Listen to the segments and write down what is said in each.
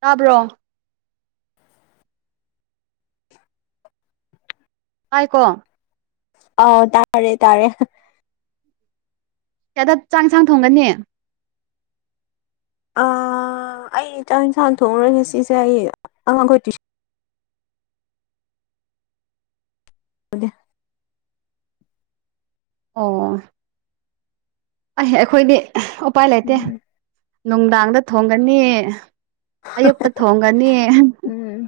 ꯇꯥꯕ꯭ꯔꯣ ꯇꯥꯏ ꯀꯣ ꯑꯥ ꯇꯥꯔꯦ ꯇꯥꯔꯦ ꯀꯌꯥꯗ ꯆꯥꯛ ꯏꯪꯁꯥꯡ ꯊꯣꯡꯒꯅꯤ ꯑꯥ ꯑꯩ ꯆꯥꯛ ꯏꯟꯁꯥꯡ ꯊꯣꯡꯉꯔꯣꯏ ꯉꯁꯤꯁꯦ ꯑꯩ ꯑꯉꯥꯡꯈꯣꯏ ꯇꯨꯏꯁ [inaudible] ꯑꯣ ꯑꯩ ꯑꯩꯈꯣꯏꯗꯤ ꯎꯄꯥꯏ ꯂꯩꯇꯦ ꯎꯝ ꯅꯨꯡꯗꯥꯡꯗ ꯊꯣꯡꯒꯅꯤ ꯑꯌꯨꯛꯇ ꯊꯣꯡꯒꯅꯤ ꯎꯝ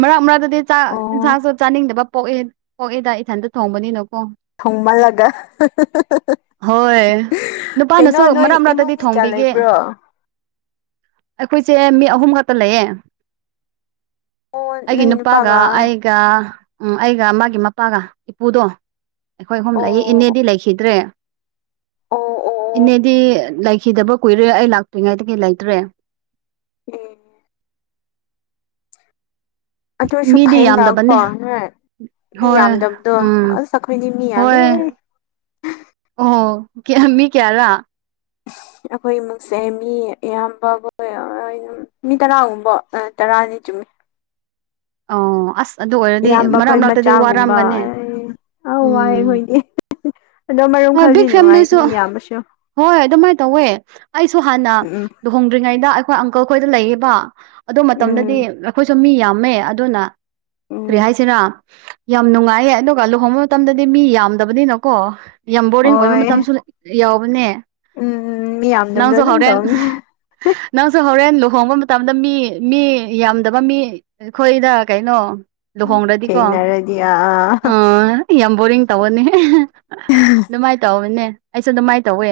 ꯃꯔꯛ ꯃꯔꯛꯇꯗꯤ ꯆꯥꯛ ꯑꯣ ꯏꯟꯁꯥꯡꯁꯨ ꯆꯥꯅꯤꯡꯗꯕ ꯄꯣꯛꯑꯦ ꯄꯣꯛꯑꯦꯗ ꯏꯊꯟꯗ ꯊꯣꯡꯕꯅꯤꯅꯀꯣ ꯊꯣꯡꯃꯜꯂꯒ ꯍꯣꯏ ꯀꯩꯅꯣ ꯅꯨꯄꯥꯅꯁꯨ ꯅꯣꯏ ꯃꯔꯛ ꯏꯃꯨꯡ ꯃꯔꯛꯇꯗꯤ ꯃꯤ ꯀꯌꯥ ꯊꯣꯡꯕꯤꯒꯦ ꯂꯩꯕ꯭ꯔꯣ ꯑꯣ ꯑꯩꯈꯣꯏꯁꯦ ꯃꯤ ꯑꯍꯨꯝ ꯈꯠꯇ ꯂꯩꯌꯦ ꯑꯩꯒꯤ ꯅꯨꯄꯥꯒ ꯑꯩ ꯒ ꯎꯝ ꯑꯩꯒ ꯃꯥꯒꯤ ꯃꯄꯥꯒ ꯏꯄꯨꯗꯣ ꯑꯩꯈꯣꯏ ꯑꯍꯨꯝ ꯂꯩ ꯑꯣ ꯏꯅꯦꯗꯤ ꯂꯩꯈꯤꯗ꯭ꯔꯦ ꯑꯣ ꯑꯣ ꯑꯣ ꯏꯅꯦꯗꯤ ꯂꯩꯈꯤꯗꯕ ꯀꯨꯏꯔꯦ ꯑꯩ ꯂꯥꯛꯇ꯭ꯔꯤꯉꯩ ꯗꯒꯤ ꯂꯩꯇ꯭ꯔꯦ [unintelligible] ꯑꯗꯨꯏꯁꯨ ꯃꯤꯗꯤ ꯌꯥꯝꯗꯕꯅꯦ ꯐꯩꯅꯀꯣ ꯅꯣꯏ ꯃꯤ ꯍꯣꯏ ꯌꯥꯝꯗꯕꯗꯣ ꯎꯝ ꯑꯁ ꯑꯈꯣꯏꯒꯤ ꯃꯤ ꯌꯥꯝꯃꯦ ꯍꯣꯏ ꯑꯣ ꯀ꯭ꯌꯥ ꯃꯤ ꯀꯌꯥꯔ ꯑꯈꯣꯏ ꯏꯃꯨꯡꯁꯦ ꯃꯤ ꯑꯌꯥꯝꯕ [unintelligible] ꯃꯤ ꯇꯔꯥꯒꯨꯝꯕ ꯇꯔꯥꯅꯤ ꯆꯨꯝꯃꯤ ꯑꯣ ꯑꯁ ꯑꯗꯨ ꯑꯣꯏꯔꯗꯤ ꯃꯔꯛ ꯃꯔꯛꯇꯗꯤ ꯋꯥꯔꯝꯒꯅꯤ ꯑꯧ ꯋꯥꯏ ꯎꯝ ꯑꯈꯣꯏꯗꯤ ꯑꯗꯣ ꯃꯔꯝ ꯍꯣꯏ ꯈꯔꯗꯤ ꯕꯤꯛ ꯅꯨꯡꯉꯥꯏ ꯐꯦꯃꯤꯂꯤꯁꯨ ꯃꯤ ꯌꯥꯝꯕꯁꯨ ꯍꯣꯏ ꯑꯗꯨꯃꯥꯏ ꯇꯧꯋꯦ ꯑꯩꯁꯨ ꯍꯥꯟꯅ ꯎꯝ ꯂꯨꯍꯣꯡꯗ꯭ꯔꯤꯉꯩꯗ ꯑꯩꯈꯣꯏ ꯑꯪꯀꯜ ꯈꯣꯏꯗ ꯂꯩꯌꯦꯕ ꯑꯗꯨ ꯃꯇꯝꯗꯗꯤ ꯎꯝ ꯑꯩꯈꯣꯏꯁꯨ ꯃꯤ ꯌꯥꯝꯃꯦ ꯗꯨꯅ ꯎꯝ ꯀꯔꯤ ꯍꯥꯏꯁꯤꯔ ꯌꯥꯝ ꯅꯨꯡꯉꯥꯏꯌꯦ ꯑꯗꯨꯒ ꯂꯨꯍꯣꯡꯕ ꯃꯇꯝꯗꯗꯤ ꯃꯤ ꯌꯥꯝꯗꯕꯅꯤꯅꯀꯣ ꯌꯥꯝ ꯕꯣꯔꯤꯡ ꯑꯣꯏꯕ ꯍꯣꯏ ꯃꯇꯝꯁꯨ ꯌꯥꯎꯕꯅꯦ ꯎꯝ ꯎꯝ ꯃꯤꯌꯥꯝꯗꯕꯗꯣ ꯅꯪꯁꯨ ꯑꯗꯨꯝ ꯍꯣꯔꯦꯟ ꯇꯧꯅꯤ ꯅꯪꯁꯨ ꯍꯧꯔꯦꯟ ꯂꯨꯍꯣꯡꯕ ꯃꯇꯝꯗ ꯃꯤ ꯃꯤ ꯌꯥꯝꯗꯕ ꯃꯤ ꯈꯣꯏꯗ ꯀꯩꯅꯣ ꯂꯨꯍꯣꯡꯔꯗꯤꯀꯣ ꯊꯦꯡꯅꯔꯗꯤ ꯑꯥ ꯑꯥ ꯌꯥꯝ ꯕꯣꯔꯤꯡ ꯇꯧꯕꯅꯤ ꯑꯗꯨꯃꯥꯏ ꯇꯧꯕꯅꯦ ꯑꯩꯁꯨ ꯑꯗꯨꯃꯥꯏ ꯇꯧꯋꯦ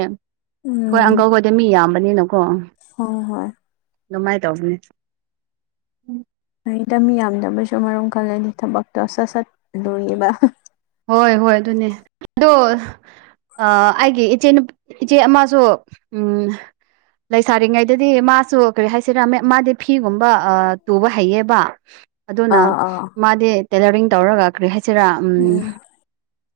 ꯎꯝ ꯍꯣꯏ ꯑꯪꯀꯜ ꯍꯣꯏꯗꯤ ꯃꯤ ꯌꯥꯝꯕꯅꯤꯅꯀꯣ ꯍꯣ ꯍꯣ ꯍꯣꯏ ꯑꯗꯨꯃꯥꯏ ꯇꯧꯕꯅꯦ ꯐꯩꯗ ꯃꯤ ꯌꯥꯝꯗꯕꯩꯁꯨ ꯑꯃꯔꯣꯝ ꯈꯜꯂꯗꯤ ꯊꯕꯛꯇ ꯁꯠ ꯁꯠ ꯂꯣꯏꯕ ꯍꯣꯏ ꯍꯣꯏ ꯑꯗꯨꯅꯦ ꯑꯗꯣ ꯑꯥ ꯑꯩꯒꯤ ꯏꯆꯦ ꯏꯆꯦ ꯑꯃꯁꯨ ꯎꯝ ꯂꯩꯁꯥꯔꯤꯉꯩꯗꯗꯤ ꯃꯥꯁꯨ ꯀꯔꯤ ꯍꯥꯏꯁꯤꯔꯥ ꯃꯥꯗꯤ ꯐꯤꯒꯨꯝꯕ ꯑ ꯇꯨꯕ ꯍꯩꯌꯦꯕ ꯑꯗꯨꯅ ꯑꯥ ꯑꯥ ꯃꯥꯗꯤ ꯇꯦꯂꯔꯤꯡ ꯇꯧꯔꯒ ꯀꯔꯤ ꯍꯥꯏꯁꯤꯔꯥ ꯎꯝ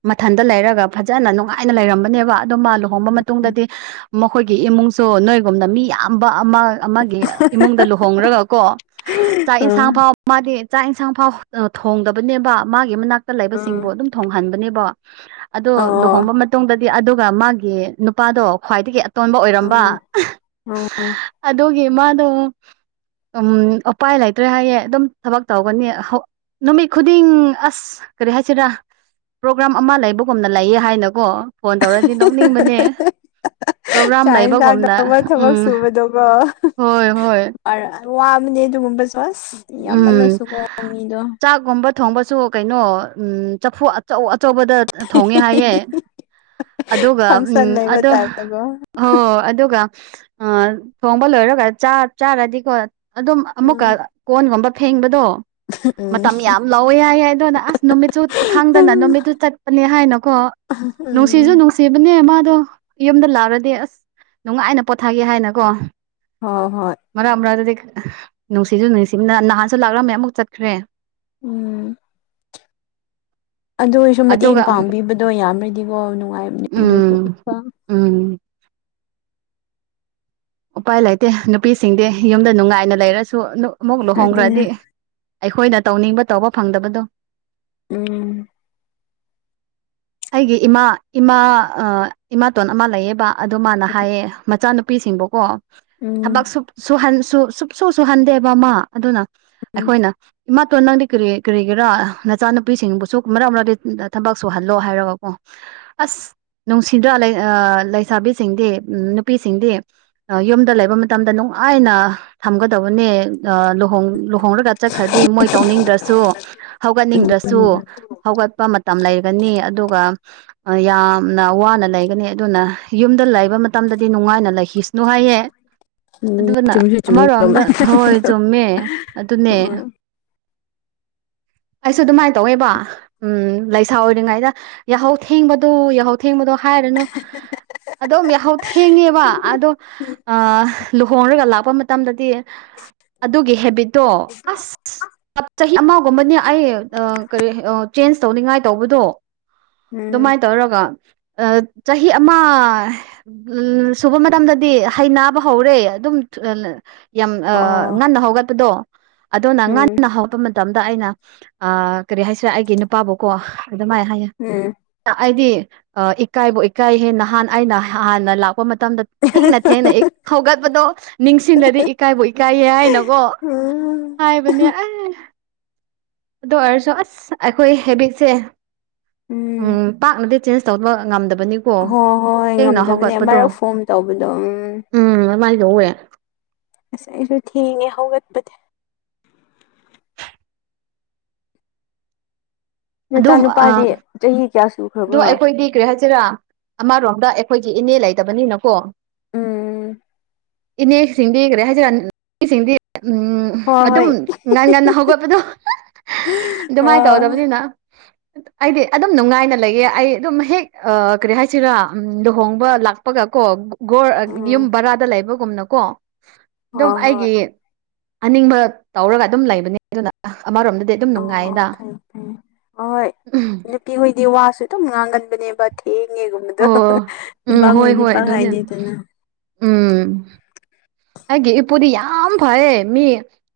ꯃꯊꯟꯇ ꯂꯩꯔꯒ ꯐꯖꯅ ꯅꯨꯡꯉꯥꯏꯅ ꯂꯩꯔꯝꯕꯅꯦꯕ ꯑꯗꯨ ꯃꯥ ꯂꯨꯍꯣꯡꯕ ꯃꯇꯨꯡꯗꯗꯤ ꯃꯈꯣꯏꯒꯤ ꯏꯃꯨꯡꯁꯨ ꯅꯣꯏꯒꯨꯝꯅ ꯃꯤ ꯌꯥꯝꯕ ꯑꯃ ꯑꯃꯒꯤ ꯏꯃꯨꯡꯗ ꯂꯨꯍꯣꯡꯔꯒ ꯀꯣ ꯆꯥꯛ ꯎꯝ ꯏꯟꯁꯥꯡ ꯐꯥꯎꯕ ꯃꯥꯗꯤ ꯆꯥꯛ ꯌꯦꯟꯁꯥꯡ ꯐꯥꯎ ꯊꯣꯡꯗꯕꯅꯦꯕ ꯃꯥꯒꯤ ꯃꯅꯥꯛꯇ ꯎꯝ ꯂꯩꯕꯁꯤꯡꯕꯨ ꯑꯗꯨꯝ ꯊꯣꯡꯍꯟꯕꯅꯦꯕꯣ ꯑꯗꯣ ꯑꯣ ꯂꯨꯍꯣꯡꯕ ꯃꯠ ꯇꯨꯡꯗꯗꯤ ꯑꯗꯨꯒ ꯃꯥꯒꯤ ꯅꯨꯄꯥꯗꯣ ꯈ꯭ꯋꯥꯏꯗꯒꯤ ꯑꯇꯣꯟꯕ ꯑꯣꯏꯔꯝꯕ ꯎꯝ ꯎꯝ ꯑꯗꯨꯒꯤ ꯃꯥꯗꯣ ꯎꯝ ꯎꯄꯥꯏ ꯂꯩꯇ꯭ꯔꯦ ꯍꯥꯏꯌꯦ ꯑꯗꯨꯝ ꯊꯕꯛ ꯇꯧꯒꯅꯤ ꯍꯧ ꯅꯨꯃꯤꯠ ꯈꯨꯗꯤꯡ ꯑꯁ ꯀꯔꯤ ꯍꯥꯏꯁꯤꯔꯥ ꯄ꯭ꯔꯣꯒ꯭ꯔꯥꯝ ꯑꯃ ꯂꯩꯕꯒꯨꯝꯅ ꯂꯩꯌꯦ ꯍꯥꯏꯅꯀꯣ ꯐꯣꯟ ꯇꯧꯔꯗꯤ ꯅꯣꯛꯅꯤꯡꯕꯅꯦ ꯄ꯭ꯔꯣꯒ꯭ꯔꯥꯝ ꯆꯥꯛ ꯏꯟꯁꯥꯡ ꯂꯩꯕꯒꯨꯝꯅ ꯇꯧꯕ ꯊꯕꯛ ꯎꯝ ꯍꯣꯏ ꯍꯣꯏ ꯑꯔ ꯋꯥꯕꯅꯦ ꯑꯗꯨꯒꯨꯝꯕꯁꯨ ꯑꯁ ꯌꯥꯝꯃꯜꯂꯁꯨꯀꯣ ꯃꯤꯗꯣ ꯒꯨꯝꯕ ꯊꯣꯡꯕꯁꯨ ꯎꯝ ꯀꯩꯅꯣ ꯆꯐꯨ ꯑꯆꯧ ꯑꯆꯧꯕꯗ ꯊꯣꯡꯉꯦ ꯍꯥꯏꯌꯦ ꯑꯗꯨꯒ ꯐꯪꯁꯟ ꯎꯝ ꯂꯩꯕ ꯑꯗꯣ ꯇꯥꯏꯞꯇꯀꯣ ꯍꯣꯏ ꯑꯗꯨꯒ ꯑ ꯊꯣꯡꯕ ꯂꯣꯏꯔꯒ ꯆꯥ ꯆꯥꯔꯗꯤꯀꯣ ꯑꯗꯨꯝ ꯎꯝ ꯑꯃꯨꯛꯀ ꯀꯣꯟꯒꯨꯝꯕ ꯐꯦꯡꯕꯗꯣ ꯃꯇꯝ ꯌꯥꯝ ꯂꯥꯎꯑꯦ ꯍꯥꯏꯌꯦ ꯑꯗꯨꯅ ꯑꯁ ꯅꯨꯃꯤꯠꯁꯨ ꯈꯪꯗꯅ ꯎꯝ ꯅꯨꯃꯤꯠꯇꯨ ꯆꯠꯄꯅꯦ ꯍꯥꯏꯅꯀꯣ ꯅꯨꯡꯁꯤꯖꯨ ꯅꯨꯡꯁꯤꯕꯅꯦ ꯃꯥꯗꯣ ꯌꯨꯝꯗ ꯂꯥꯛꯔꯗꯤ ꯑꯁ ꯅꯨꯡꯉꯥꯏꯅ ꯄꯣꯊꯥꯒꯦ ꯍꯥꯏꯅꯀꯣ ꯍꯣ ꯍꯣꯏ ꯃꯔꯛ ꯃꯔꯛ ꯑꯗꯨꯗꯤ ꯈꯠ ꯅꯨꯡꯁꯤꯁꯨ ꯅꯨꯡꯁꯤꯕꯅ ꯅꯍꯥꯟꯁꯨ ꯂꯥꯛꯔꯝꯃꯦ ꯑꯃꯨꯛ ꯆꯠꯈ꯭ꯔꯦ ꯎꯝ ꯑꯗꯨ ꯑꯣꯏꯔꯁꯨ ꯃꯇꯦꯡ ꯑꯗꯨꯒ ꯄꯥꯡꯕꯤꯕꯗꯣ ꯌꯥꯝꯔꯗꯤꯀꯣ ꯅꯨꯡꯉꯥꯏꯕꯅꯦ ꯑꯗꯨꯁꯨ ꯎꯝ ꯀꯣ ꯎꯝ ꯎꯄꯥꯏ ꯂꯩꯇꯦ ꯅꯨꯄꯤꯁꯤꯡꯗꯤ ꯌꯨꯝꯗ ꯅꯨꯡꯉꯥꯏꯅ ꯂꯩꯔꯁꯨ ꯑꯃꯨꯛ ꯂꯨꯍꯣꯡꯈ꯭ꯔꯗꯤ ꯑꯗꯨꯅꯦ ꯑꯩꯈꯣꯏꯅ ꯇꯧꯅꯤꯡꯕ ꯇꯧꯕ ꯐꯪꯗꯕꯗꯣ ꯎꯝ ꯑꯩꯒꯤ ꯏꯃꯥ ꯏꯃꯥ ꯑꯥ ꯏꯃꯥꯇꯣꯟ ꯑꯃ ꯂꯩꯌꯦꯕ ꯑꯗꯨ ꯃꯥꯅ ꯍꯥꯏꯌꯦ ꯃꯆꯥꯅꯨꯄꯤꯁꯤꯡꯕꯨꯀꯣ ꯎꯝ ꯊꯕꯛ ꯁꯨ ꯁꯨꯍꯟ ꯁꯨ ꯁꯨꯨꯛꯁꯨ ꯁꯨꯍꯟꯗꯦ ꯕꯃꯥ ꯑꯗꯨꯅ ꯎꯝ ꯑꯩꯈꯣꯏꯅ ꯏꯃꯥꯇꯣꯟ ꯅꯪꯗꯤ ꯀꯔꯤ ꯀꯔꯤꯒꯤꯔꯥ ꯅꯆꯥꯅꯨꯄꯤꯁꯤꯡꯕꯨꯁꯨ ꯃꯔꯛ ꯃꯔꯛꯇ ꯊꯕꯛ ꯁꯨꯍꯜꯂꯣ ꯍꯥꯏꯔꯒꯀꯣ ꯑꯁ ꯅꯨꯡꯁꯤꯗ꯭ꯔꯥ ꯑ ꯂꯩꯁꯥꯕꯤꯁꯤꯡꯗꯤ ꯎꯝ ꯅꯨꯄꯤꯁꯤꯡꯗꯤ ꯌꯨꯝꯗ ꯂꯩꯕ ꯃꯇꯝꯗ ꯅꯨꯡꯉꯥꯏꯅ ꯊꯝꯒꯗꯕꯅꯦ ꯑ ꯂꯨꯍꯣꯡ ꯂꯨ ꯍꯣꯡꯔꯒ ꯆꯠꯈ꯭ꯔꯗꯤ ꯃꯣꯏ ꯇꯧꯅꯤꯡꯗ꯭ꯔꯁꯨ ꯍꯧꯒꯠꯅꯤꯡꯗ꯭ꯔꯁꯨ ꯍꯧꯒꯠꯄ ꯃꯇꯝ ꯂꯩ ꯒꯅꯤ ꯑꯗꯨꯒ ꯌꯥꯝꯅ ꯋꯥꯅ ꯂꯩꯒꯅꯤ ꯑꯗꯨꯅ ꯌꯨꯝꯗ ꯂꯩꯕ ꯃꯇꯝꯗꯗꯤ ꯅꯨꯡꯉꯥꯏꯅ ꯂꯩꯈꯤꯁꯅꯨ ꯍꯥꯏꯌꯦ ꯎꯝ ꯑꯗꯨꯅ ꯆꯨꯝꯁꯨ ꯆꯨꯝꯃꯤ ꯎꯝ ꯑꯃꯔꯣꯝꯗ ꯍꯣꯏ ꯆꯨꯝꯃꯦ ꯑꯗꯨꯅꯦ ꯑꯩꯁꯨ ꯑꯗꯨꯃꯥꯏꯅ ꯇꯧꯋꯦꯕ ꯎꯝ ꯂꯩ ꯁꯥ ꯑꯣꯏꯔꯤꯉꯩꯗ ꯌꯥꯍꯧ ꯊꯦꯡꯕꯗꯣ ꯌꯥꯍꯧ ꯊꯦꯡꯕꯗꯣ ꯍꯥꯏꯔꯅꯨ ꯑꯗꯣꯝ ꯌꯥꯍꯧ ꯊꯦꯡꯉꯦꯕ ꯑꯗꯣ ꯑ ꯂꯨꯍꯣꯡꯔꯒ ꯂꯥꯛꯄ ꯃꯇꯝꯗꯗꯤ ꯑꯗꯨꯒꯤ ꯍꯦꯕꯤꯠꯇꯣ ꯑꯁ ꯑ ꯆꯍꯤ ꯑꯃꯒꯨꯝꯕꯅꯦ ꯑꯩ ꯀꯔꯤ ꯆꯦꯟꯖ ꯇꯧꯅꯤꯡꯉꯥꯏ ꯇꯧꯕꯗꯣ ꯎꯝ ꯑꯗꯨꯃꯥꯏꯅ ꯇꯧꯔꯒ ꯑꯥ ꯆꯍꯤ ꯑꯃ ꯎꯝ ꯁꯨꯕ ꯃꯇꯝꯗꯗꯤ ꯍꯩ ꯅꯥꯕ ꯍꯧꯔꯦ ꯑꯗꯨꯝ ꯌꯥꯝ ꯑ ꯑꯣ ꯉꯟꯅ ꯍꯧꯒꯠꯄꯗꯣ ꯑꯗꯨꯅ ꯎꯝ ꯉꯟꯅ ꯍꯧꯒꯠꯄ ꯃꯇꯝ ꯃꯇꯝꯗ ꯑꯩꯅ ꯑ ꯀꯔꯤ ꯍꯥꯏꯁꯤꯔ ꯑꯩꯒꯤ ꯅꯨꯄꯥꯕꯨ ꯀꯣ ꯑꯗꯨꯃꯥꯏ ꯍꯥꯏꯌꯦ ꯎꯝ ꯑꯩꯗꯤ ꯏꯀꯥꯏꯕꯨ ꯏꯀꯥꯏꯍꯦ ꯅꯍꯥꯟ ꯑꯩꯅ ꯍꯥꯟꯅ ꯂꯥꯛꯄ ꯃꯇꯝꯗ ꯊꯦꯡꯅ ꯊꯦꯡꯅ ꯍꯧꯒꯠꯄꯗꯣ ꯅꯤꯡꯁꯤꯡꯂꯗꯤ ꯏꯀꯥꯏꯕꯨ ꯏꯀꯥꯏꯌꯦ ꯍꯥꯏꯅꯀꯣ ꯎꯝ ꯍꯥꯏꯕꯅꯦ ꯑ ꯑꯗꯨ ꯑꯣꯏꯔꯁꯨ ꯑꯁ ꯑꯩꯈꯣꯏ ꯍꯦꯕꯤꯇꯁꯦ ꯎꯝ ꯄꯥꯛꯅꯗꯤ ꯆꯦꯟꯖ ꯇꯧꯕ ꯉꯝꯗꯕꯅꯤ ꯍꯣꯏ ꯍꯣꯏ ꯉꯝꯗꯕꯅꯦ ꯑꯃꯔꯛ ꯐꯣꯝ ꯇꯧꯕꯗꯣ ꯎꯝ ꯎꯝ ꯑꯗꯨꯃꯥꯏꯅ ꯇꯧꯋꯦ ꯑꯁ ꯑꯩꯁꯨ ꯊꯦꯡꯉꯦ ꯍꯧꯒꯠꯄꯗꯤ ꯅꯆꯥ ꯅꯨꯄꯥꯗꯤ ꯆꯍꯤ ꯀꯌꯥ ꯁꯨ ꯑꯗꯨ ꯑꯩꯈꯣꯏꯗꯤ ꯀꯔꯤ ꯍꯥꯏꯁꯤꯔꯥ ꯑꯃꯔꯣꯝꯗ ꯑꯦꯈꯣꯏꯒꯤ ꯏꯅꯦ ꯂꯩꯇꯕꯅꯤꯅꯀꯣ ꯎꯝ ꯏꯅꯦꯁꯤꯡꯗꯤ ꯀꯔꯤ ꯍꯥꯏꯖꯤꯔ [unintelligible] ꯁꯤꯡꯗꯤ ꯎꯝ ꯍꯣꯏ ꯑꯗꯨꯝ ꯍꯣꯏ ꯉꯟ ꯉꯟꯅ ꯍꯧꯒꯠꯄꯗꯣ ꯑꯗꯨꯃꯥꯏꯅ ꯍꯣꯏ ꯇꯧꯗꯕꯅꯤꯅ ꯑꯩꯗꯤ ꯑꯗꯨꯝ ꯅꯨꯡꯉꯥꯏꯅ ꯂꯩꯌꯦ ꯑꯩ ꯑꯗꯨꯝ ꯍꯦꯛ ꯀꯔꯤ ꯍꯥꯏꯁꯤꯔꯥ ꯂꯨꯍꯣꯡꯕ ꯂꯥꯛꯄꯒ ꯀꯣ ꯒꯣꯔ ꯑ ꯌꯨꯝ ꯎꯝ ꯕꯔꯥꯗ ꯂꯩꯕꯒꯨꯝꯅꯀꯣ ꯑꯗꯨꯝ ꯍꯣꯏ ꯍꯣꯏ ꯑꯩꯒꯤ ꯑꯅꯤꯡꯕ ꯇꯧꯔꯒ ꯑꯗꯨꯝ ꯂꯩꯕꯅꯦ ꯑꯗꯨꯅ ꯑꯃꯔꯣꯝꯗꯗꯤ ꯑꯗꯨꯝ ꯑꯣ ꯅꯨꯡꯉꯥꯏꯗ ꯐꯩ ꯐꯩ ꯑꯍꯣꯏ ꯅꯨꯄꯤꯍꯣꯏꯗꯤ ꯋꯥꯁꯨ ꯑꯗꯨꯝ ꯉꯥꯡꯒꯟꯕꯅꯦꯕ ꯊꯦꯡꯉꯦꯒꯨꯝꯕꯗꯣ ꯑꯣ ꯎꯝ ꯍꯣꯏ ꯅꯨꯄꯥꯈꯣꯏꯗꯤ ꯍꯣꯏ ꯄꯥꯛ ꯑꯗꯨꯅꯦ ꯍꯥꯏꯗꯦꯗꯅ ꯎꯝ ꯑꯩꯒꯤ ꯏꯄꯨꯗꯤ ꯌꯥꯝ ꯐꯌꯦ ꯃꯤ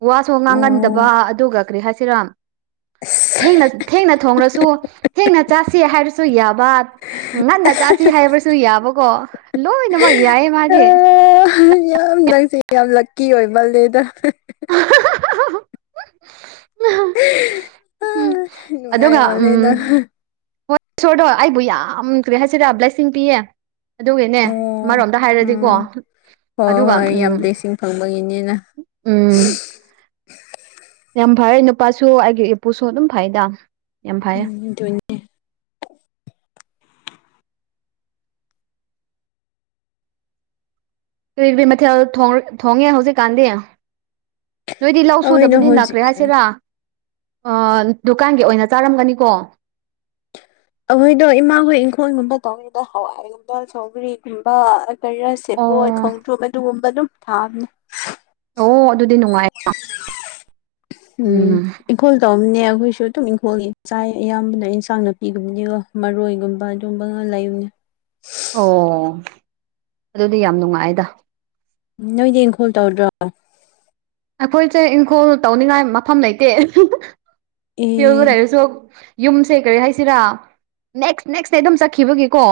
ꯋꯥꯁꯨ ꯉꯥꯡꯒꯟꯗꯕ ꯑꯣ ꯑꯗꯨꯒ ꯀ꯭ꯔꯤ ꯍꯥꯏꯁꯤꯔꯥ ꯑꯁ ꯊꯦꯡꯅ ꯊꯦꯡꯅ ꯊꯣꯡꯔꯁꯨ ꯊꯦꯡꯅ ꯆꯥꯁꯤ ꯍꯥꯏꯔꯁꯨ ꯌꯥꯕ ꯉꯟꯅ ꯆꯥꯁꯤ ꯍꯥꯏꯕꯁꯨ ꯌꯥꯕꯀꯣ ꯂꯣꯏꯅꯃꯛ ꯌꯥꯏꯌꯦ ꯃꯥꯗꯤ ꯌꯥꯝ ꯅꯪꯁꯦ ꯌꯥꯝ ꯂꯛꯀꯤ ꯑꯣꯏꯃꯂꯦꯗ [unintelligible] ꯑꯗꯨꯒ ꯎꯝ ꯅꯨꯡꯉꯥꯏꯃꯜꯂꯦ ꯅꯪ ꯍꯣ ꯁꯣꯔꯗꯣ ꯑꯩꯕꯨ ꯌꯥꯝ ꯀꯔꯤ ꯍꯥꯏꯁꯤꯔ ꯕ꯭ꯂꯦꯁꯤꯡ ꯄꯤꯌꯦ ꯑꯗꯨꯒꯤꯅꯦ ꯑꯣ ꯑꯃꯔꯣꯝꯗ ꯍꯥꯏꯔꯗꯤꯀꯣ ꯎꯝ ꯍꯣꯏ ꯑꯗꯨꯒ ꯍꯣꯏ ꯎꯝ ꯌꯥꯝ ꯕ꯭ꯂꯦꯁꯤꯡ ꯐꯪꯕꯒꯤꯅꯤꯅ ꯎꯝ ꯌꯥꯝ ꯐꯔꯦ ꯅꯨꯄꯥꯁꯨ ꯑꯩꯒꯤ ꯏꯄꯨꯁꯨ ꯑꯗꯨꯝ ꯐꯩꯗ ꯌꯥꯝ ꯐꯩꯌꯦ ꯎꯝ ꯗꯨꯅꯦ ꯀꯔꯤ ꯀꯔꯤ ꯃꯊꯦꯜ ꯊꯣꯡ ꯊꯣꯡꯉꯦ ꯍꯧꯖꯤꯛ ꯀꯥꯟꯗꯤ ꯅꯣꯏꯗꯤ ꯂꯧ ꯑꯩꯈꯣꯏꯗꯣ ꯁꯨꯗꯕꯅꯤꯅ ꯍꯧꯖꯤꯛ ꯀ꯭ꯔꯤ ꯍꯥꯏꯁꯤꯔꯥ ꯑ ꯗꯨꯀꯥꯟꯒꯤ ꯑꯣꯏꯅ ꯆꯥꯔꯝꯒꯅꯤꯀꯣ ꯑꯈꯣꯏꯗꯣ ꯏꯃꯥꯈꯣꯏ ꯏꯪꯈꯣꯜꯒꯨꯝꯕ ꯇꯧꯋꯦꯗ ꯍꯋꯥꯏꯒꯨꯝꯕ ꯁꯧꯒ꯭ꯔꯤꯒꯨꯝꯕ ꯀꯔꯤ ꯑꯁ ꯁꯦꯕꯣꯠ ꯑꯣ ꯈꯣꯡꯇ꯭ꯔꯨꯝ ꯑꯗꯨꯒꯨꯝꯕ ꯑꯗꯨꯝ ꯊꯥꯝꯅꯦ ꯑꯣ ꯑꯗꯨꯗꯤ ꯅꯨꯡꯉꯥꯏ ꯎꯝ ꯏꯪꯈꯣꯜ ꯇꯧꯝꯅꯦ ꯑꯩꯈꯣꯏꯁꯨ ꯑꯗꯨꯝ ꯏꯪꯈꯣꯜꯒꯤ ꯆꯥꯏ ꯑꯌꯥꯝꯕꯅ ꯏꯟꯁꯥꯡ ꯅꯥ ꯄꯤ ꯒꯨꯝꯕꯅꯤꯀꯣ ꯃꯔꯣꯏꯒꯨꯝꯕ ꯑꯗꯨꯒꯨꯝꯕꯒ ꯂꯩꯕꯅꯦ ꯑꯣ ꯑꯗꯨꯗꯤ ꯌꯥꯝ ꯅꯨꯡꯉꯥꯏꯗ ꯅꯣꯏꯗꯤ ꯏꯪꯈꯣꯜ ꯇꯧꯗ꯭ꯔꯣ ꯑꯩꯈꯣꯏꯁꯦ ꯏꯪꯈꯣꯜ ꯇꯧꯅꯤꯡꯉꯥꯏ ꯃꯐꯝ ꯂꯩꯇꯦ ꯑꯦ ꯐꯤꯜꯗ ꯂꯩꯔꯁꯨ ꯌꯨꯝꯁꯦ ꯀꯔꯤ ꯍꯥꯏꯁꯤꯔꯥ ꯅꯦꯛꯁ ꯅꯦꯛꯁ ꯅꯦ ꯑꯗꯨꯝ ꯆꯠꯈꯤꯕꯒꯤꯀꯣ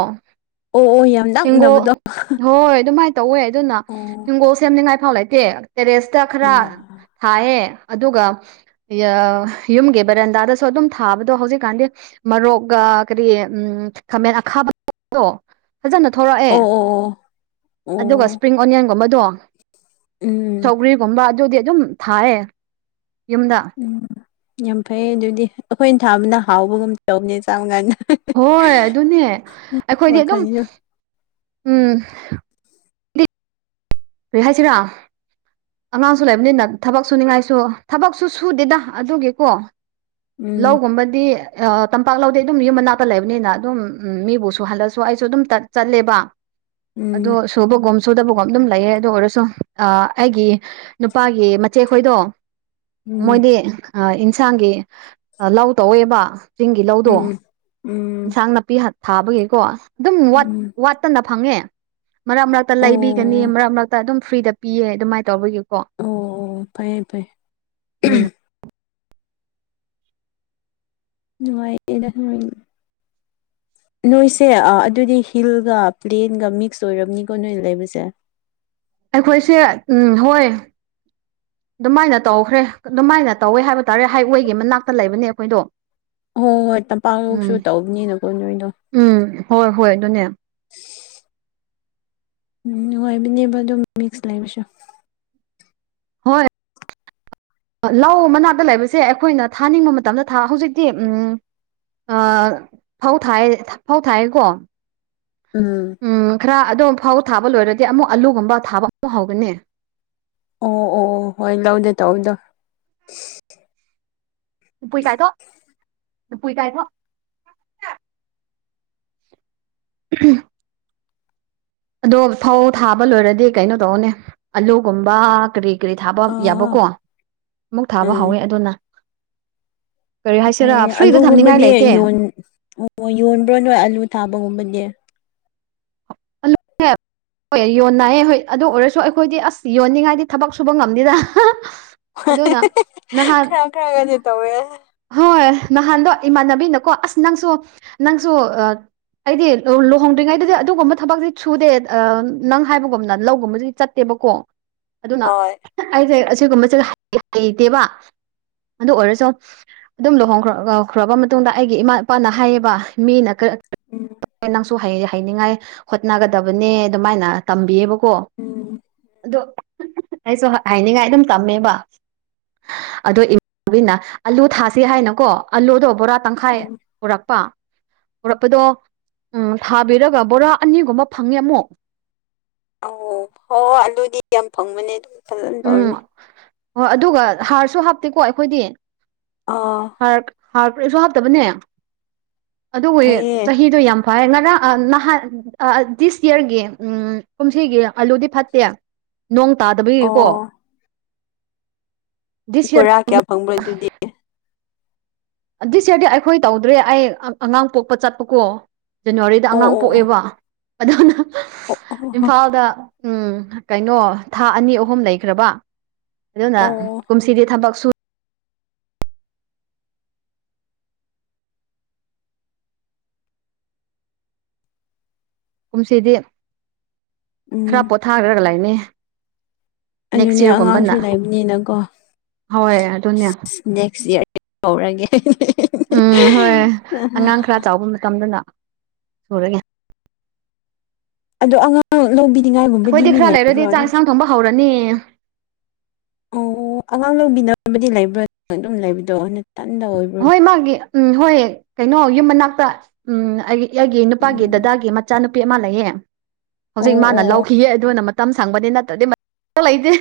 ꯑꯣ ꯑꯣ ꯌꯥꯝ ꯍꯤꯡꯒꯣꯜ ꯅꯛꯅꯕꯗꯣ ꯍꯣꯏ ꯑꯗꯨꯃꯥꯏꯅ ꯇꯧꯋꯦ ꯑꯗꯨꯅ ꯑꯣ ꯍꯤꯡꯒꯣꯜ ꯁꯦꯝꯅꯤꯡꯉꯥꯏꯐꯥꯎ ꯂꯩꯇꯦ ꯇꯦꯔꯦꯁꯇ ꯈꯔ ꯁꯥꯏꯌꯦ ꯑꯗꯨꯒ ꯌꯣ ꯌꯨꯝꯒꯤ ꯕꯔꯦꯟꯗꯥꯗꯁꯨ ꯑꯗꯨꯝ ꯊꯥꯕꯗꯣ ꯍꯧꯖꯤꯛꯀꯥꯟꯗꯤ ꯃꯔꯣꯛꯒ ꯀꯔꯤ ꯎꯝ ꯈꯥꯃꯦꯟ ꯑꯈꯥꯕꯗꯣ ꯐꯖꯅ ꯊꯣꯔꯛꯑꯦ ꯑꯣ ꯑꯣ ꯑꯣ ꯑꯣ ꯑꯗꯨꯒ ꯏꯁꯄ꯭ꯔꯤꯡ ꯑꯣꯅꯤꯌꯟꯒꯨꯝꯕꯗꯣ ꯎꯝ ꯁꯧꯒ꯭ꯔꯤꯒꯨꯝꯕ ꯑꯗꯨꯗꯤ ꯑꯗꯨꯝ ꯊꯥꯏꯌꯦ ꯌꯨꯝꯗ ꯎꯝ ꯌꯥꯝ ꯐꯩꯌꯦ ꯑꯗꯨꯗꯤ ꯑꯩꯈꯣꯏꯅ ꯊꯥꯕꯅ ꯍꯥꯎꯕꯒꯨꯝ ꯇꯧꯕꯅꯦ ꯆꯥꯡꯅꯥꯏꯅ ꯍꯣꯏ ꯑꯗꯨꯅꯦ ꯑꯩꯈꯣꯏꯗꯤ ꯑꯗꯨꯝ ꯋꯥꯈꯜꯁꯨ ꯎꯝ ꯀꯔꯤꯍꯥꯏꯁꯤꯔ ꯑꯉꯥꯡꯁꯨ ꯂꯩꯕꯅꯤꯅ ꯊꯕꯛ ꯁꯨꯅꯤꯡꯉꯥꯏꯁꯨ ꯊꯕꯛꯁꯨ ꯁꯨꯗꯦꯗ ꯑꯗꯨꯒꯤꯀꯣ ꯎꯝ ꯂꯧꯒꯨꯝꯕꯗꯤ ꯑ ꯇꯝꯄꯥꯛ ꯂꯧꯗꯤ ꯑꯗꯨꯝ ꯌꯨꯝ ꯃꯅꯥꯛꯇ ꯂꯩꯕꯅꯤꯅ ꯑꯗꯨꯝ ꯎꯝ ꯃꯤꯕꯨꯁꯨ ꯍꯜꯂꯛꯁꯨ ꯑꯩꯁꯨ ꯑꯗꯨꯝ ꯆꯠꯂꯦꯕ ꯑꯗꯣ ꯎꯝ ꯁꯨꯕꯒꯨꯝ ꯁꯨꯗꯕꯒꯨꯝ ꯑꯗꯨꯝ ꯂꯩꯌꯦ ꯑꯗꯨ ꯑꯣꯏꯔꯁꯨ ꯑ ꯑꯩꯒꯤ ꯅꯨꯄꯥꯒꯤ ꯃꯆꯦꯈꯣꯏꯗꯣ ꯎꯝ ꯃꯣꯏꯗꯤ ꯑ ꯏꯟꯁꯥꯡꯒꯤ ꯂꯧ ꯇꯧꯋꯦꯕ ꯆꯤꯡꯒꯤ ꯂꯧꯗꯣ ꯎꯝ ꯎꯝ ꯑꯦꯟꯁꯥꯡ ꯅꯥꯄꯤ ꯊꯥꯕꯒꯤꯀꯣ ꯑꯗꯨꯝ ꯋꯥꯠ ꯎꯝ ꯋꯥꯠꯇꯅ ꯐꯪꯉꯦ ꯃꯔꯛ ꯃꯔꯛꯇ ꯑꯣ ꯂꯩꯕꯤꯒꯅꯤ ꯑꯣ ꯃꯔꯛ ꯃꯔꯛꯇ ꯑꯗꯨꯝ ꯐ꯭ꯔꯤꯗ ꯄꯤꯌꯦ ꯑꯗꯨꯃꯥꯏꯅ ꯇꯧꯕꯒꯤ ꯑꯣ ꯑꯣ ꯐꯩꯌꯦ ꯐꯩꯌꯦ ꯎꯝ ꯅꯨꯡꯉꯥꯏꯌꯦꯗ ꯅꯣꯏꯑꯅꯤ ꯅꯣꯏꯁꯦ ꯑꯥ ꯑꯗꯨꯗꯤ ꯍꯤꯜꯒ ꯄ꯭ꯂꯦꯟꯒ ꯃꯤꯛꯁ ꯑꯣꯏꯔꯝꯅꯤꯀꯣ ꯅꯣꯏ ꯂꯩꯕꯁꯦ ꯑꯩꯈꯣꯏꯁꯦ ꯎꯝ ꯍꯣꯏ ꯑꯗꯨꯃꯥꯏꯅ ꯇꯧꯈ꯭ꯔꯦ ꯑꯗꯨꯃꯥꯏꯅ ꯇꯧꯋꯦ ꯍꯥꯏꯕ ꯇꯥꯔꯦ ꯍꯥꯏꯋꯦꯒꯤ ꯃꯅꯥꯛꯇ ꯂꯩꯕꯅꯦ ꯑꯩꯈꯣꯏꯗꯣ ꯍꯣꯏ ꯍꯣꯏ ꯇꯝꯄꯥꯛ ꯂꯧꯁꯨ ꯎꯝ ꯇꯧꯕꯅꯤꯅꯀꯣ ꯅꯣꯏꯗꯣ ꯎꯝ ꯍꯣꯏ ꯍꯣꯏ ꯑꯗꯨꯅꯦ ꯎꯝ ꯅꯨꯡꯉꯥꯏꯕꯅꯦꯕ ꯑꯗꯨꯝ ꯃꯤꯛꯁ ꯂꯩꯕꯁꯨ ꯍꯣꯏ ꯂꯧ ꯃꯅꯥꯛꯇ ꯂꯩꯕꯁꯦ ꯑꯩꯈꯣꯏꯅ ꯊꯥꯅꯤꯡꯕ ꯃꯇꯝꯗ ꯊꯥ ꯍꯧꯖꯤꯛꯇꯤ ꯎꯝ ꯑ ꯐꯧ ꯊꯥꯏꯌꯦ ꯐꯧ ꯊꯥꯏꯌꯦꯀꯣ ꯎꯝ ꯎꯝ ꯈꯔ ꯑꯗꯣꯝ ꯐꯥꯎ ꯊꯥꯕ ꯂꯣꯏꯔꯗꯤ ꯑꯃꯨꯛ ꯑꯂꯨꯒꯨꯝꯕ ꯊꯥꯕ ꯑꯃꯨꯛ ꯍꯧꯒꯅꯤ ꯑꯣ ꯑꯣ ꯑꯣ ꯍꯣꯏ ꯂꯧꯗ ꯇꯧꯕꯗꯣ ꯄꯨꯏꯄꯨꯏꯀꯥꯏꯊꯣ [unintelligible] [unintelligible] ꯑꯗꯣ ꯐꯧ ꯊꯥꯕ ꯂꯣꯏꯔꯗꯤ ꯀꯩꯅꯣ ꯇꯧꯅꯦ ꯑꯂꯨꯒꯨꯝꯕ ꯀꯔꯤ ꯀꯔꯤ ꯊꯥꯕ ꯑꯥ ꯑꯥ ꯌꯥꯕꯀꯣ ꯑꯃꯨꯛ ꯊꯥꯕ ꯎꯝ ꯍꯧꯋꯦ ꯑꯗꯨꯅ ꯀꯔꯤ ꯍꯥꯏꯁꯤꯔꯥ ꯐꯩꯌꯦ ꯐ꯭ꯔꯤꯗ ꯊꯝꯅꯤꯡꯉꯥꯏ ꯑꯂꯨꯒꯨꯝꯕꯗꯤ ꯂꯩꯇꯦ ꯌꯣꯟ ꯑꯣ ꯌꯣꯟꯕ꯭ꯔꯣ ꯅꯣꯏ ꯑꯂꯨ ꯊꯥꯕꯒꯨꯝꯕꯗꯤ [unintelligible] ꯍꯣꯏ ꯌꯣꯟꯅꯥꯏꯌꯦ ꯍꯣꯏ ꯑꯗꯨ ꯑꯣꯏꯔꯁꯨ ꯑꯩꯈꯣꯏꯗꯤ ꯑꯁ ꯌꯣꯟꯅꯤꯡꯉꯥꯏꯗꯤ ꯊꯕꯛ ꯁꯨꯕ ꯉꯝꯗꯦꯗ [unintelligible] ꯅꯍꯥꯟ ꯈꯔ ꯈꯔꯒꯗꯤ ꯇꯧꯋꯦ ꯍꯣꯏ ꯅꯍꯥꯟꯗꯣ ꯏꯃꯥꯟꯅꯕꯤꯅꯀꯣ ꯑꯁ ꯅꯪꯁꯨ ꯅꯪꯁꯨ ꯑꯥ ꯑꯩꯗꯤ ꯂꯨꯍꯣꯡꯗ꯭ꯔꯤꯉꯩꯗꯗꯤ ꯑꯗꯨꯒꯨꯝꯕ ꯊꯕꯛꯇꯤ ꯁꯨꯗꯦ ꯑꯥ ꯅꯪ ꯍꯥꯏꯕꯒꯨꯝꯅ ꯂꯧꯒꯨꯝꯕꯗꯤ ꯆꯥꯠꯇꯦꯕꯀꯣ ꯑꯗꯨꯅ ꯍꯣꯏ ꯑꯩꯁꯦ ꯑꯁꯤꯒꯨꯝꯕꯁꯦ ꯍꯩꯇꯦꯕ ꯑꯗꯨ ꯑꯣꯏꯔꯁꯨ ꯑꯗꯨꯝ ꯂꯨꯍꯣꯡꯈ꯭ꯔꯈ꯭ꯔꯕ ꯃꯇꯨꯡꯗ ꯑꯩꯒꯤ ꯏꯃꯥ ꯏꯄꯥꯅ ꯍꯥꯏꯌꯦꯕ ꯃꯤꯅ ꯎꯝ [unintelligible] ꯅꯪꯁꯨ ꯍꯩ ꯍꯩꯅꯤꯡꯉꯥꯏ ꯍꯣꯠ ꯍꯣꯠꯅꯒꯗꯕꯅꯦ ꯑꯗꯨꯃꯥꯏꯅ ꯇꯝꯕꯤꯌꯦꯕꯀꯣ ꯎꯝ ꯑꯗꯣ ꯑꯩꯁꯨ ꯍꯩꯅꯤꯡꯉꯥꯏ ꯑꯗꯨꯝ ꯇꯝꯃꯦꯕ ꯑꯗꯣ ꯏꯃꯥꯅꯕꯤꯅ ꯑꯥꯂꯨ ꯊꯥꯁꯤ ꯍꯥꯏꯅꯀꯣ ꯑꯥꯂꯨꯗꯣ ꯕꯣꯔꯥ ꯇꯪꯈꯥꯏ ꯎꯝ ꯄꯨꯔꯛꯄ ꯄꯨꯔꯛꯄꯗꯣ ꯎꯝ ꯊꯥꯕꯤꯔꯒ ꯕꯣꯔꯥ ꯑꯅꯤꯒꯨꯝꯕ ꯐꯪꯉꯦ ꯑꯃꯨꯛ ꯑꯣ ꯍꯣꯏ ꯑꯥꯂꯨꯗꯤ ꯌꯥꯝ ꯐꯪꯕꯅꯦ ꯑꯗꯨꯝ ꯎꯝ ꯐꯖꯥꯟꯇꯧꯔꯗꯤ ꯑꯗꯨꯒ ꯍꯥꯔꯁꯨ ꯍꯥꯞꯇꯦꯀꯣ ꯑꯩꯈꯣꯏꯗꯤ ꯑꯥ ꯍꯥꯔ ꯍꯥꯔꯀꯔꯤꯁꯨ ꯍꯥꯞꯇꯕꯅꯦ ꯑꯗꯨꯕꯨ ꯐꯩꯌꯦ ꯆꯍꯤꯗꯣ ꯌꯥꯝ ꯉꯔꯥꯡ ꯅꯍꯥꯟ ꯗꯤꯁ ꯏꯌꯥꯔꯒꯤ ꯎꯝ ꯀꯨꯝꯁꯤꯒꯤ ꯑꯥꯂꯨꯗꯤ ꯐꯠꯇꯦ ꯅꯣꯡ ꯇꯥꯗꯕꯒꯤꯀꯣ ꯑꯣ ꯗꯤꯁ ꯌꯔ ꯕꯣꯔꯥ ꯀꯌꯥ ꯐꯪꯕ꯭ꯔ ꯑꯗꯨꯗꯤ ꯗꯤꯁ ꯏꯌꯥꯔꯗꯤ ꯑꯩꯈꯣꯏ ꯇꯧꯗ꯭ꯔꯦ ꯑꯩ ꯑꯉꯥꯡ ꯄꯣꯛꯄ ꯆꯥꯠꯄꯀꯣ ꯖꯅꯋꯥꯔꯤꯗ ꯑꯣ ꯑꯉꯥꯡ ꯑꯣ ꯄꯣꯛꯑꯦꯕ ꯑꯗꯨꯅ ꯑꯣ ꯑꯣ ꯑꯣ ꯏꯝꯐꯥꯜꯗ ꯎꯝ ꯀꯩꯅꯣ ꯊꯥ ꯑꯅꯤ ꯑꯍꯨꯝ ꯂꯩꯈ꯭ꯔꯕ ꯑꯗꯨꯅ ꯑꯣ ꯀꯨꯝꯁꯤꯗꯤ ꯊꯕꯛ ꯁꯨ ꯀꯨꯝꯁꯤꯗꯤ ꯈꯔ ꯎꯝ ꯄꯣꯊꯥꯈ꯭ꯔꯒ ꯂꯩꯅꯤ ꯅꯦꯛꯁ ꯑꯗꯨꯅꯦ ꯑꯉꯥꯡꯁꯨ ꯌꯔꯒꯨꯝꯕꯅ ꯂꯩꯕꯅꯤꯅꯀꯣ ꯍꯣꯏ ꯑꯗꯨꯅꯦ ꯅꯦꯛꯁ ꯏꯌꯥꯔ ꯍꯧꯔꯒꯦ ꯎꯝ ꯍꯣꯏ ꯑꯉꯥꯡ ꯈꯔ ꯆꯥꯎꯕ ꯃꯇꯝꯗꯅ ꯁꯨꯔꯦꯅꯦ [unintelligible] [unintelligible] ꯑꯗꯣ ꯑꯉꯥꯡ ꯂꯧꯕꯤꯅꯤꯡꯉꯥꯏꯒꯨꯝꯕꯗꯤ ꯑꯩꯈꯣꯏꯗꯤ ꯃꯤ ꯈꯔ ꯂꯩꯕ꯭ꯔꯣ ꯂꯩꯔꯗꯤ ꯆꯥꯛ ꯏꯟꯁꯥꯡ ꯅꯠꯇ꯭ꯔꯥ ꯊꯣꯡꯕ ꯍꯧꯔꯅꯤ ꯑꯣ ꯑꯉꯥꯡ ꯂꯧꯕꯤꯅꯕꯗꯤ ꯂꯩꯕ꯭ꯔꯥ ꯑꯗꯨꯝ ꯂꯩꯕꯗꯣ ꯅꯊꯟꯗ ꯑꯣꯏꯕ꯭ꯔꯣ ꯍꯣꯏ ꯃꯥꯒꯤ ꯎꯝ ꯍꯣꯏ ꯀꯩꯅꯣ ꯌꯨꯝ ꯃꯅꯥꯛꯇ ꯎꯝ ꯑꯩ ꯑꯩꯒꯤ ꯅꯨꯄꯥꯒꯤ ꯎꯝ ꯗꯥꯗꯥꯒꯤ ꯃꯆꯥꯅꯨꯄꯤ ꯑꯃ ꯂꯩꯌꯦ ꯑꯣ ꯍꯧꯖꯤꯛ ꯑꯣ ꯃꯥꯅ ꯑꯣ ꯂꯧꯈꯤꯌꯦ ꯑꯗꯨꯅ ꯃꯇꯝ ꯁꯪꯕꯅꯤ ꯅꯠꯇ꯭ꯔꯗꯤ ꯃꯇꯝ ꯂꯩꯇꯦ